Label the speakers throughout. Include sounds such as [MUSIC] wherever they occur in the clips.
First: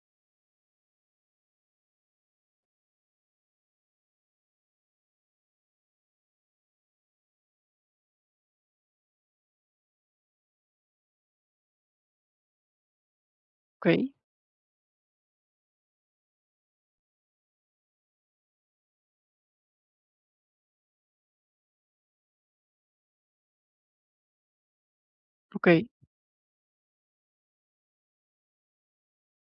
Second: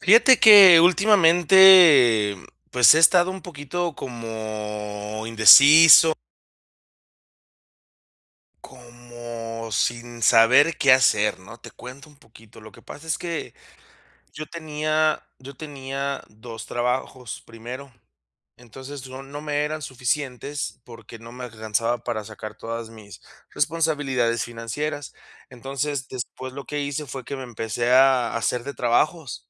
Speaker 1: Fíjate que últimamente, pues, he estado un poquito como indeciso como sin saber qué hacer, ¿no? Te cuento un poquito. Lo que pasa es que
Speaker 2: Okey.
Speaker 1: yo tenía yo tenía 2 trabajos primero. Entonces, no no me eran suficientes, porque no me alcanzaba para sacar todas mis responsabilidades financieras.
Speaker 2: Okey.
Speaker 1: Entonces, después lo que hice, fue que me empecé a hacer de trabajos,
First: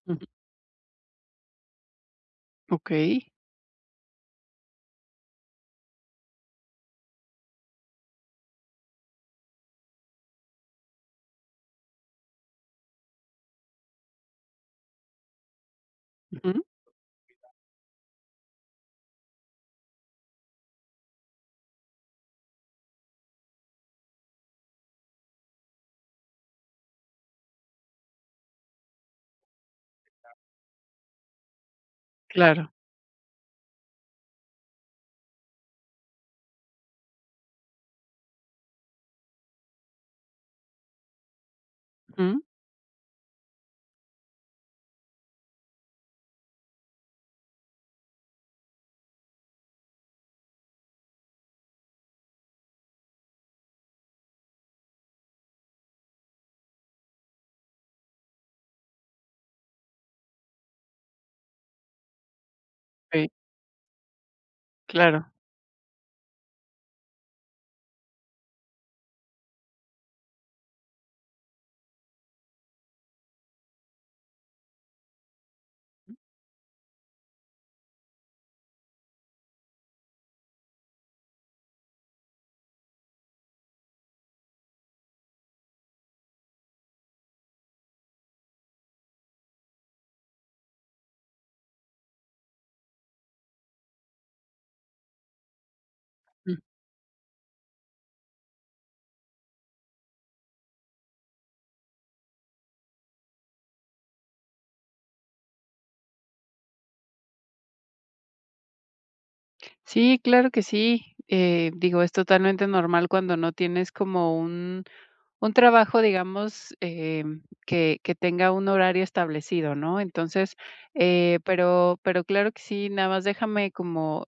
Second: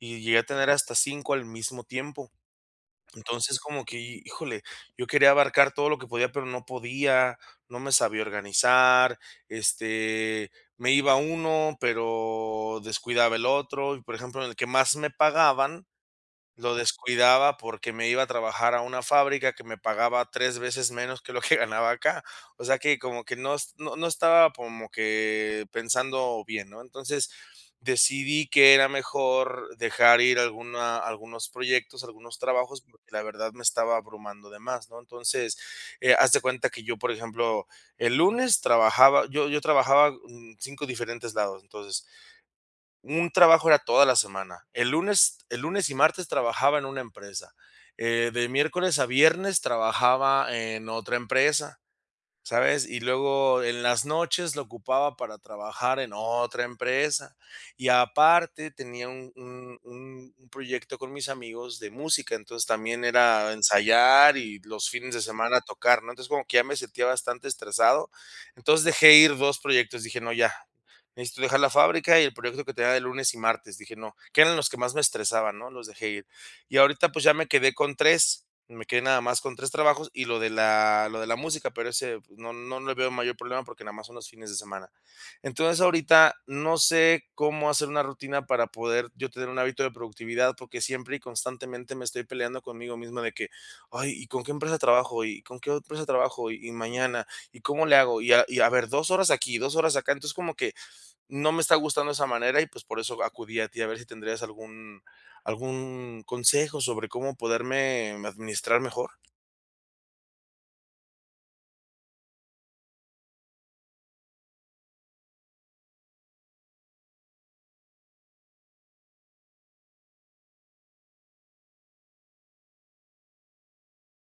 Speaker 1: y llegué a tener hasta 5 al mismo tiempo.
Speaker 2: Okey.
Speaker 1: Entonces, como que, híjole, yo quería abarcar todo lo que podía, pero no podía, no me sabía organizar, este, me iba a uno, pero descuidaba el otro, y, por ejemplo, en el que más me pagaban,
Speaker 2: Ujú.
Speaker 1: lo descuidaba, porque me iba a trabajar a una fábrica que me pagaba 3 veces menos que lo que ganaba acá. O sea, que como que no es no no estaba como que pensando bien, ¿no? Entonces, decidí que era mejor dejar ir a alguna algunos proyectos, algunos
Speaker 2: Claro.
Speaker 1: trabajos, porque, la verdad, me estaba abrumando de más, ¿no? Entonces, eh, haz de cuenta que yo, por ejemplo, el lunes trabajaba yo yo trabajaba, mm, 5 diferentes lados, entonces
Speaker 2: Ujú.
Speaker 1: un trabajo era toda la semana. El lunes el lunes y martes trabajaba en una empresa, eh, de miércoles a viernes trabajaba en otra empresa, ¿sabes? Y luego en las noches lo ocupaba para trabajar en otra empresa, y aparte tenía un un un un proyecto con mis amigos de música. Entonces, también
Speaker 2: Sí.
Speaker 1: era ensayar y los fines de
Speaker 2: Claro.
Speaker 1: semana tocar, ¿no? Entonces, como que ya me sentía bastante estresado, entonces, dejé ir 2 proyectos. Dije: "No, ya. Necesito dejar la fábrica y el proyecto que tenía de lunes y martes". Dije: "No". Que eran los que más me estresaban ¿no?, los dejé ir. Y ahorita, pues, ya me quedé con 3, me quedé nada más con 3 trabajos y lo de la lo de la música, pero ese no no le veo mayor problema, porque nada más son los fines de semana. Entonces, ahorita no sé cómo hacer una rutina para poder yo tener un hábito de productividad, porque siempre y constantemente, me estoy peleando conmigo mismo de que: "Ay, ¿y con qué empresa trabajo? ¿Y con qué empresa trabajo?
Speaker 2: Ujú.
Speaker 1: ¿Y y mañana? ¿Y cómo le hago? Y y a ver, 2 horas aquí, 2 horas acá". Entonces, como que no me está gustando esa manera y, pues, por eso acudí a ti a ver si tendrías algún algún consejo sobre cómo poderme administrar mejor.
Speaker 2: Sí, claro que sí, eh, digo, es totalmente normal cuando no tienes como un un trabajo, digamos, em, que que tenga un horario establecido, ¿no? Entonces, eh, pero pero claro que sí, nada más déjame como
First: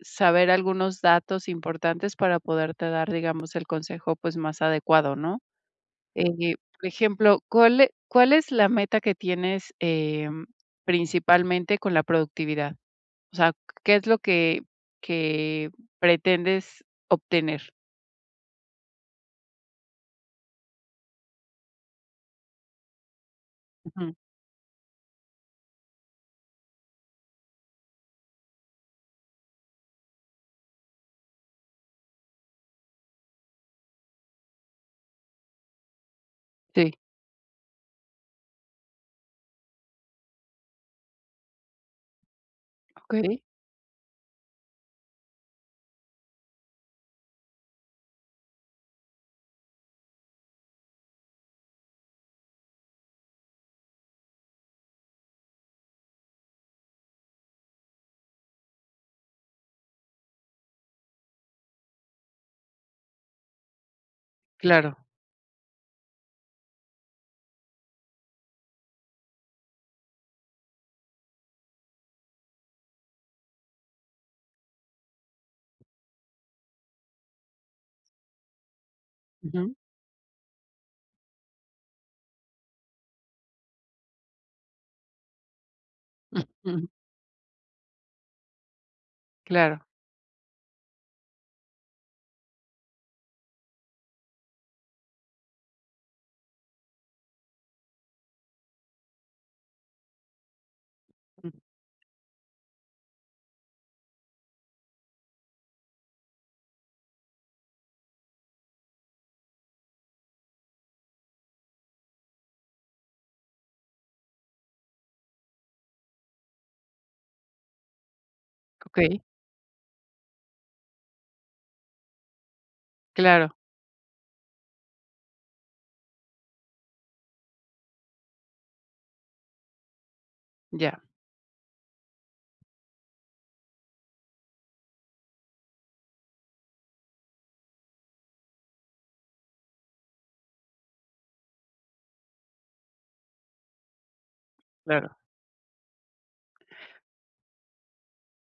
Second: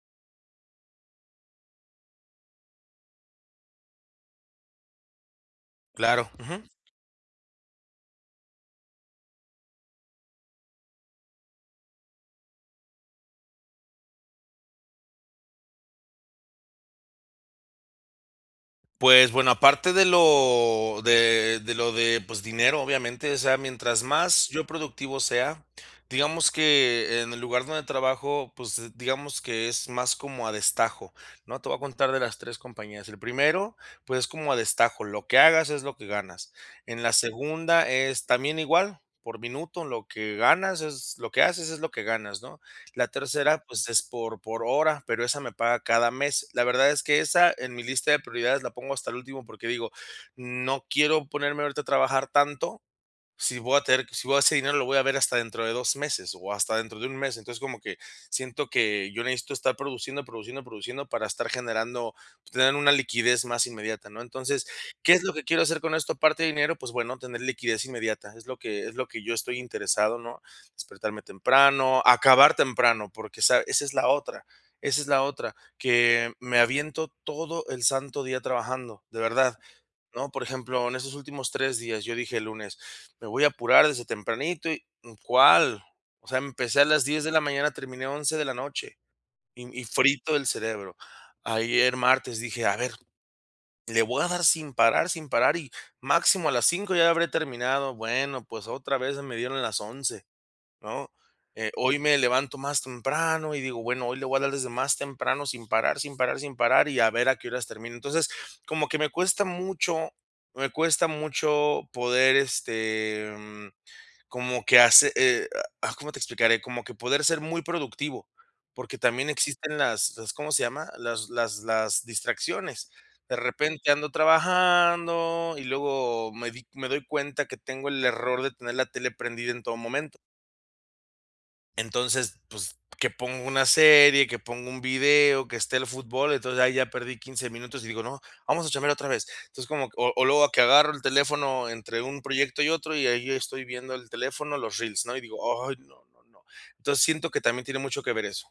Speaker 2: saber algunos datos importantes para poderte dar, digamos, el consejo, pues, más adecuado, ¿no?,
Speaker 1: Claro,
Speaker 2: eh,
Speaker 1: ujú.
Speaker 2: por ejemplo, ¿cuál e cuál es la meta que tienes, em, principalmente, con la productividad? O sea, ¿qué es lo que que pretendes obtener?
Speaker 1: Pues, bueno, aparte de lo de de lo de, pues, dinero, obviamente, o sea, mientras
Speaker 2: Ujú.
Speaker 1: más yo productivo sea, digamos que, en el lugar donde trabajo, pues, digamos que es más como a destajo, ¿no? Te voy a contar de las 3 compañías. El primero, pues, es como a destajo, lo que hagas es lo que ganas.
Speaker 2: Sí.
Speaker 1: En la segunda es, también igual, por minuto, lo que ganas es lo que haces es lo que ganas, ¿no?
Speaker 2: Ah,
Speaker 1: La
Speaker 2: okey.
Speaker 1: tercera, pues, es por por hora, pero esa me paga cada mes. La verdad es que esa, en mi lista de prioridades, la pongo hasta el último porque digo: "No quiero ponerme ahorita a trabajar tanto, si voy a tener si voy a ese dinero lo voy a ver hasta dentro de 2 meses o hasta dentro de un mes". Entonces, como que siento que yo necesito estar produciendo, produciendo, produciendo para estar generando, pues, tener una liquidez más inmediata, ¿no? Entonces,
Speaker 2: Claro.
Speaker 1: ¿qué es lo que quiero hacer con esto, aparte de dinero? Pues, bueno, tener liquidez inmediata. Es lo que es lo que yo estoy interesado, ¿no? Despertarme temprano, acabar temprano, porque esa esa es la otra esa es la otra, que me aviento todo el santo día trabajando, de verdad,
Speaker 2: Ujú.
Speaker 1: ¿no?, por ejemplo, en estos últimos 3 días, yo dije, el lunes: "Me voy a apurar desde tempranito y", ¿cuál? O sea, empecé a
Speaker 2: Ujú.
Speaker 1: las 10:00 de la mañana, terminé 11:00 de la noche. Y
Speaker 2: Claro.
Speaker 1: y frito del cerebro. Ayer martes, dije: "A ver, le voy a dar sin parar sin parar y, máximo a las 5:00 ya habré terminado". Bueno, pues, otra vez me dieron las 11:00 ¿no?
Speaker 2: Mm.
Speaker 1: Eh, hoy me levanto más temprano y digo: "Bueno, hoy le voy a dar desde más temprano, sin parar, sin parar, sin parar y a ver a qué horas termino". Entonces, como que me cuesta mucho me cuesta mucho poder, este, mm, como que hace eh, ah, ¿cómo te explicaré? Como que poder ser muy productivo, porque
Speaker 2: Okey.
Speaker 1: también existen las las, ¿cómo se llama? Las las las distracciones. De
Speaker 2: Claro.
Speaker 1: repente, ando trabajando y luego me di me doy cuenta que tengo el error de tener la tele prendida en todo momento.
Speaker 2: Ya.
Speaker 1: Entonces, pues, que ponga una serie, que ponga un video, que esté el fútbol. Entonces, ahí ya perdí 15 minutos y digo: "No, vamos a chambear otra vez". Entonces, como o o luego que agarro el teléfono entre un proyecto y otro, y ahí estoy viendo el teléfono, los reels, ¿no?,
Speaker 2: Claro.
Speaker 1: y digo: "Ay, no, no, no". Entonces, siento que también tiene mucho que ver eso.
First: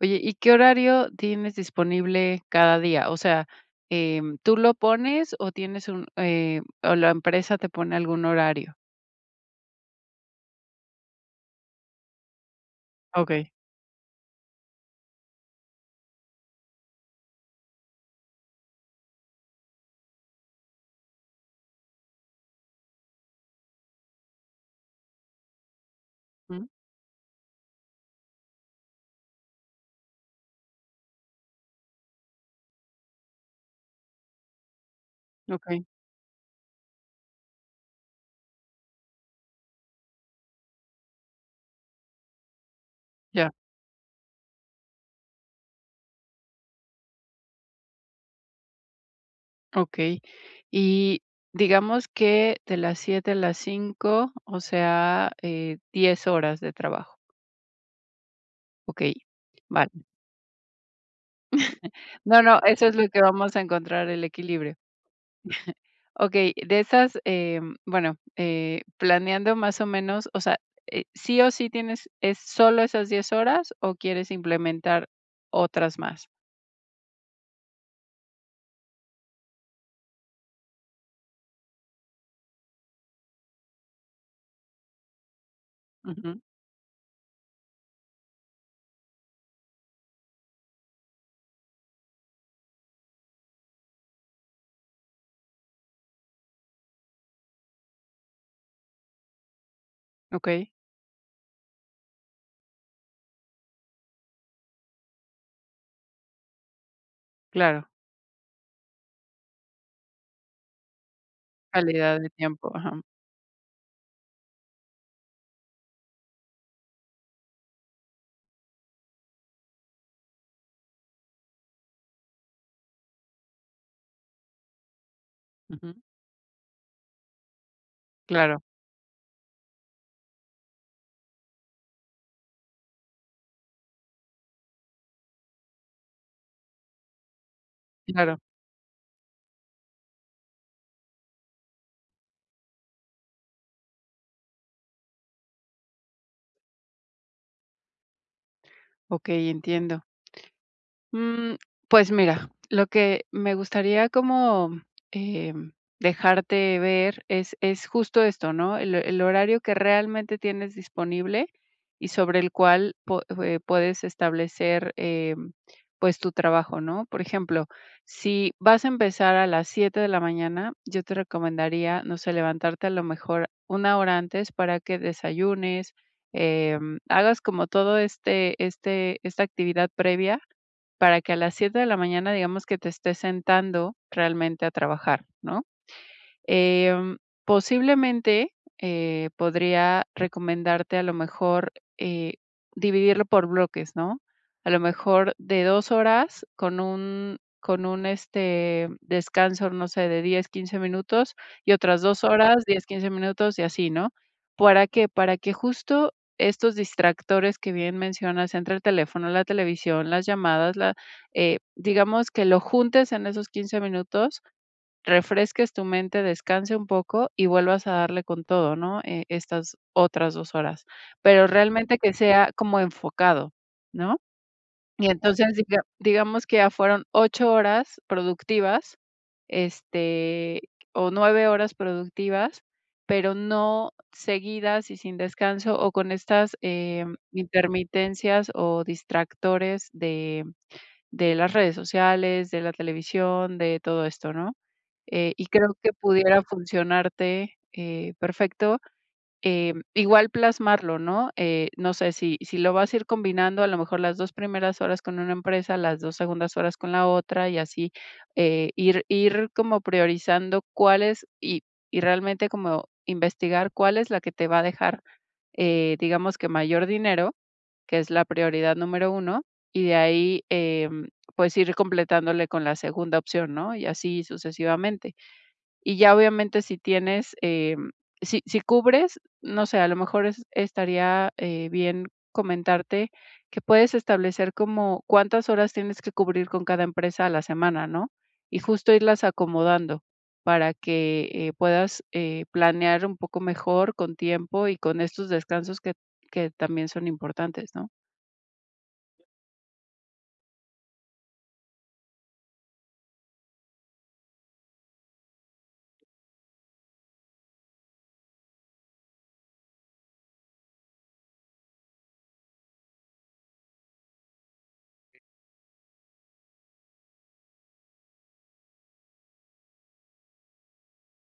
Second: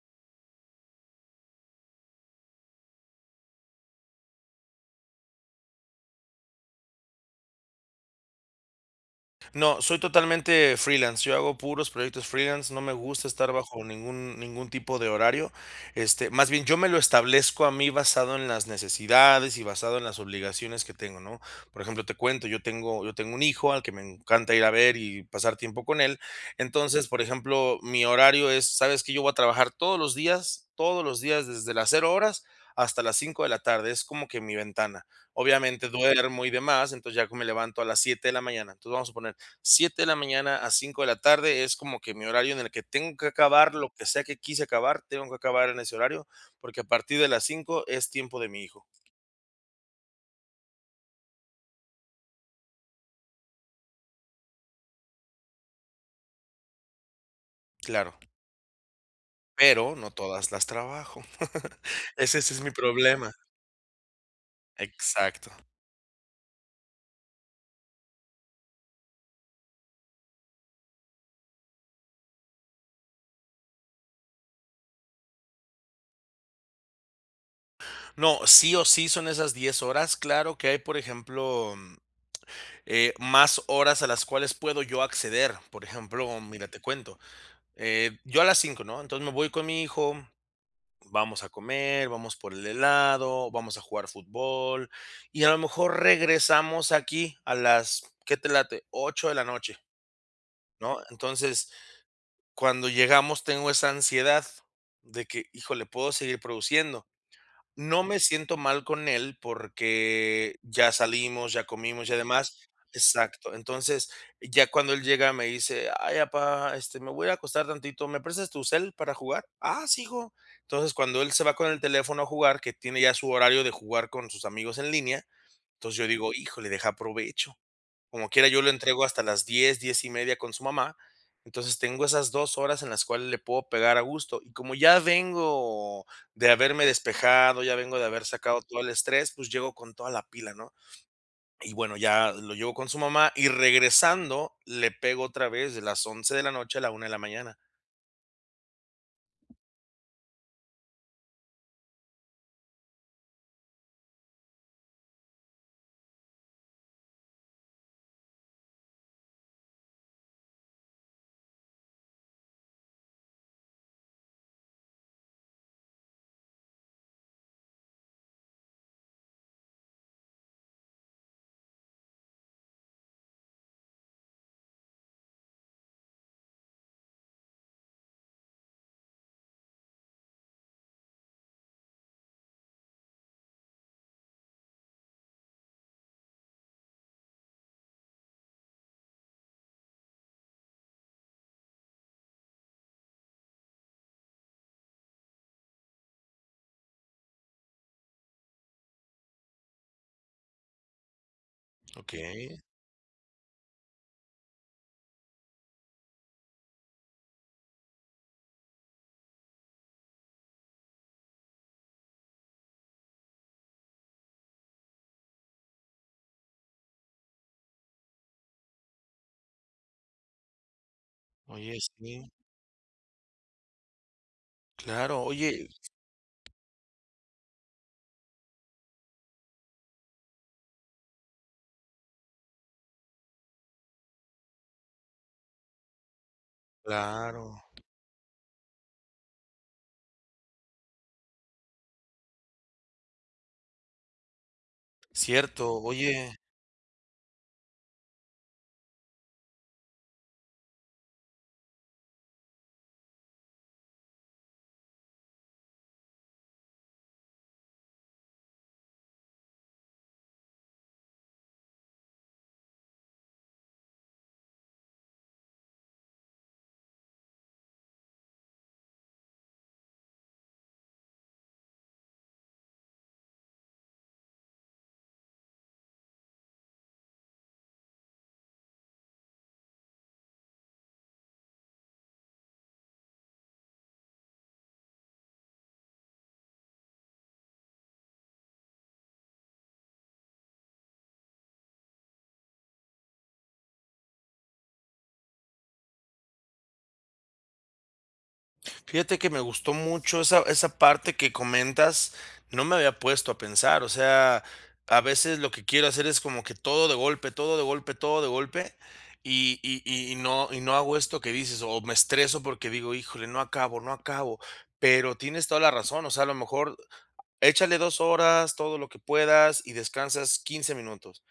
Speaker 2: Oye, ¿y qué horario tienes disponible cada día?, o sea, eh, ¿tú lo pones o tienes un, eh, o la empresa te pone algún horario?
Speaker 1: No, soy totalmente freelance, yo hago puros proyectos freelance, no me gusta
Speaker 2: Okey.
Speaker 1: estar bajo ningún ningún tipo de horario, este, más bien, yo me lo establezco a mí, basado en las necesidades y basado en las obligaciones que tengo, ¿no? Por ejemplo, te cuento, yo tengo yo tengo un hijo al que me encanta ir a ver y pasar tiempo con él.
Speaker 2: Ujú.
Speaker 1: Entonces, por ejemplo, mi horario es, ¿sabes que?, yo voy a trabajar todos los días, todos los días, desde las 0 horas hasta las 5 de la tarde. Es como que mi ventana.
Speaker 2: Okey.
Speaker 1: Obviamente, duermo y demás. Entonces ya que me levanto a las 7 de la mañana. Entonces, vamos a suponer, 7 de la mañana a 5 de la tarde, es como que mi horario en el que tengo que
Speaker 2: Ya.
Speaker 1: acabar lo que sea que quise acabar, tengo que acabar en ese horario, porque a partir de las 5, es tiempo de mi hijo.
Speaker 2: Okey. Y digamos que de las 7 a las 5, o sea, eh, 10 horas de trabajo.
Speaker 1: Claro.
Speaker 2: Okey, vale.
Speaker 1: Pero, no todas las trabajo. [LAUGHS]
Speaker 2: [CHUCKLES]
Speaker 1: Ese
Speaker 2: No,
Speaker 1: es
Speaker 2: no,
Speaker 1: es mi
Speaker 2: eso es lo que
Speaker 1: problema.
Speaker 2: vamos a encontrar, el equilibrio.
Speaker 1: Exacto.
Speaker 2: [CHUCKLES] Okey, de esas, eh bueno, eh, planeando más o menos, o sea, eh, ¿sí o sí tienes es solo esas 10 horas o quieres implementar otras más?
Speaker 1: No, sí o sí, son esas 10 horas. Claro que hay, por ejemplo, eh, más horas a las cuales puedo yo acceder. Por
Speaker 2: Ujú.
Speaker 1: ejemplo, mira, te cuento. Eh, yo a las 5 ¿no? Entonces, me voy con mi hijo, vamos a comer, vamos por el helado, vamos a jugar fútbol y a lo mejor regresamos aquí a las, ¿qué te late?, 8 de la noche
Speaker 2: Okey.
Speaker 1: ¿no? Entonces, cuando llegamos, tengo esa ansiedad de que, híjole, puedo seguir produciendo.
Speaker 2: Claro.
Speaker 1: No me siento mal con él, porque ya salimos, ya comimos, ya
Speaker 2: Calidad de
Speaker 1: demás.
Speaker 2: tiempo. Ajá.
Speaker 1: Exacto. Entonces, ya cuando él llega, me dice: "Ay, papá, este, me voy a acostar tantito, ¿me prestas tu cel para jugar?". "Ah, sí, hijo". Entonces, cuando él se va con el teléfono a jugar, que tiene ya su horario de jugar con sus amigos en línea, entonces,
Speaker 2: Ujú.
Speaker 1: yo digo: "Híjole, deja, aprovecho". Como quiera,
Speaker 2: Claro.
Speaker 1: yo lo entrego hasta las 10, 10 y media con su mamá. Entonces, tengo esas 2 horas en las cuales le puedo pegar a gusto. Y como ya vengo de haberme despejado, ya vengo de haber
Speaker 2: Claro.
Speaker 1: sacado todo el estrés, pues, llego con toda la pila, ¿no? Y bueno, ya lo llevo con su mamá y regresando, le pego otra vez de las 11 de la noche a la una de la mañana.
Speaker 2: Okey, entiendo. Mm, pues, mira, lo que me gustaría como, eh, dejarte ver es es justo esto, ¿no?, el el horario que realmente tienes disponible, y sobre el cual po eh, puedes establecer, eh, pues tu trabajo, ¿no? Por ejemplo, si vas a empezar a las 7 de la mañana, yo te recomendaría, no sé, levantarte a lo mejor 1 hora antes para que desayunes, em, hagas como todo este este esta actividad previa, para que a las 7 de la mañana, digamos que te estés sentando realmente a trabajar, ¿no?, em, posiblemente, eh, podría recomendarte a lo mejor, eh, dividirlo por bloques, ¿no?, a lo mejor de 2 horas con un con un, este, descanso, no sé, de 10, 15 minutos y otras 2
Speaker 1: Okey.
Speaker 2: horas, 10, 15 minutos y así, ¿no? ¿Para qué?, para que justo estos distractores que bien mencionas entre el teléfono, la televisión, las llamadas, la eh, digamos que lo juntes en esos 15 minutos, refresques tu mente, descanse un poco y vuelvas a darle con todo, ¿no?, eh, estas otras 2 horas, pero
Speaker 1: Oye,
Speaker 2: realmente, que
Speaker 1: sí.
Speaker 2: sea como enfocado, ¿no? Y
Speaker 1: Claro,
Speaker 2: entonces, así
Speaker 1: oye
Speaker 2: que ah, digamos que ya fueron 8 horas productivas, este, o 9 horas productivas, pero no seguidas y sin descanso o con estas, eh,
Speaker 1: Claro.
Speaker 2: intermitencias o distractores de de las redes sociales, de la televisión, de todo esto, ¿no?, eh, y creo
Speaker 1: Cierto,
Speaker 2: que
Speaker 1: oye
Speaker 2: pudiera funcionarte, eh, perfecto, eh, igual plasmarlo, ¿no?, eh, no sé si si lo vas a ir combinando, a lo mejor las 2 primeras horas con una empresa, las 2 segundas horas con la otra y así, eh, ir ir como priorizando cuál es, y y realmente como, investigar cuál es la que te va a dejar, eh, digamos que mayor dinero, que es la prioridad número 1 y de ahí, em, pues, ir completándole con la segunda opción, ¿no?, y así sucesivamente. Y ya obviamente, si tienes, em, si si cubres, no sé, a lo mejor es estaría, eh, bien comentarte que puedes establecer como cuántas horas tienes que cubrir con cada empresa a la semana, ¿no?, y justo irlas acomodando para que, eh, puedas, eh, planear un poco mejor con tiempo y con estos descansos que que también son importantes, ¿no?
Speaker 1: Fíjate que me gustó mucho esa esa parte que comentas, no me había puesto a pensar, o sea, a veces, lo que quiero hacer es como que todo de golpe, todo de golpe, todo de golpe, y y y no y no hago esto que dices o me estreso porque digo: "Híjole, no acabo, no acabo". Pero tienes toda la razón, o sea, a lo mejor, échale 2 horas, todo lo que puedas, y descansas 15 minutos,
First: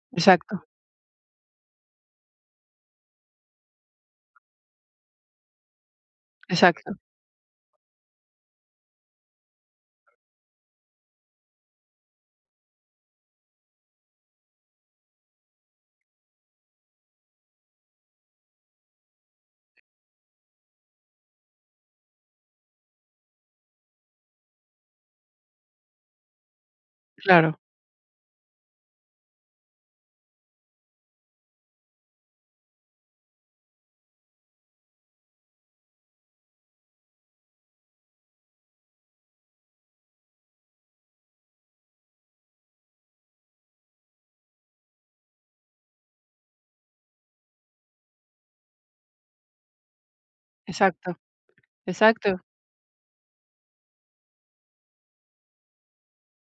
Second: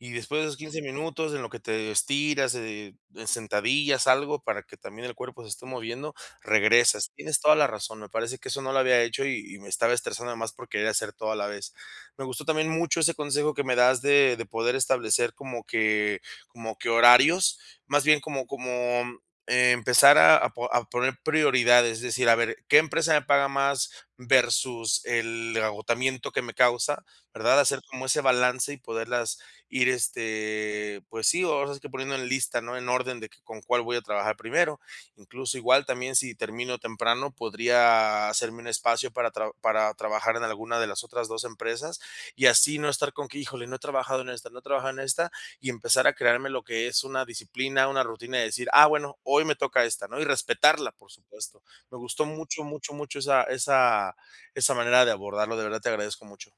Speaker 1: y después de esos
Speaker 2: Exacto.
Speaker 1: 15 minutos en lo que te estiras, eh, sentadillas, algo para que también el cuerpo se esté moviendo,
Speaker 2: Exacto.
Speaker 1: regresas. Tienes toda la razón, me parece que eso no lo había hecho y y me estaba estresando, además por querer hacer todo a la vez. Me gustó también mucho ese consejo que me das de de poder establecer como que como que horarios más bien como como, mm, empezar a a po a poner prioridades, es decir, a ver qué empresa me paga más, versus el agotamiento que me causa,
Speaker 2: Claro.
Speaker 1: ¿verdad?, hacer como ese balance y poderlas ir, este, pues sí, ahora sí que poniendo en lista, ¿no?, en orden de que con cuál voy a trabajar primero. Incluso, igual, también si termino temprano, podría hacerme un espacio para tra para trabajar en alguna de las otras 2 empresas y así no estar con que: "Híjole no he trabajado en esta, no he trabajado en esta", y empezar a crearme lo que es una disciplina, una rutina de decir: "Ah, bueno, hoy me toca esta, ¿no?", y respetarla, por
Speaker 2: Exacto.
Speaker 1: supuesto. Me gustó
Speaker 2: Exacto.
Speaker 1: mucho, mucho, mucho esa esa esa manera de abordarlo. De verdad te agradezco mucho.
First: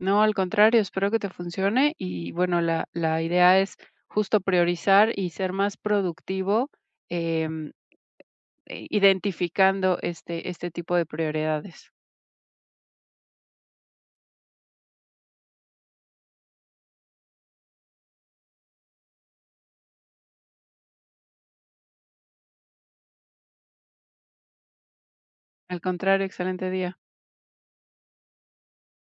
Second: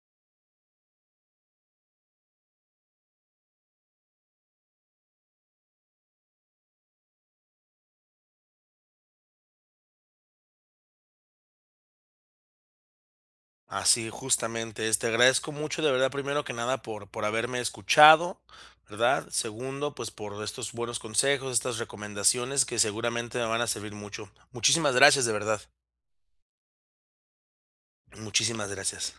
Speaker 2: No, al contrario, espero que te funcione y bueno, la la idea es justo priorizar y ser más productivo, em, i identificando este este tipo de prioridades.
Speaker 1: Así, justamente es. Te agradezco mucho, de verdad, primero que nada, por por haberme escuchado, ¿verdad? Segundo, pues, por estos buenos consejos, estas recomendaciones que seguramente me van a servir mucho. Muchísimas gracias, de verdad.
Speaker 2: Al contrario. Excelente día.
Speaker 1: Muchísimas gracias.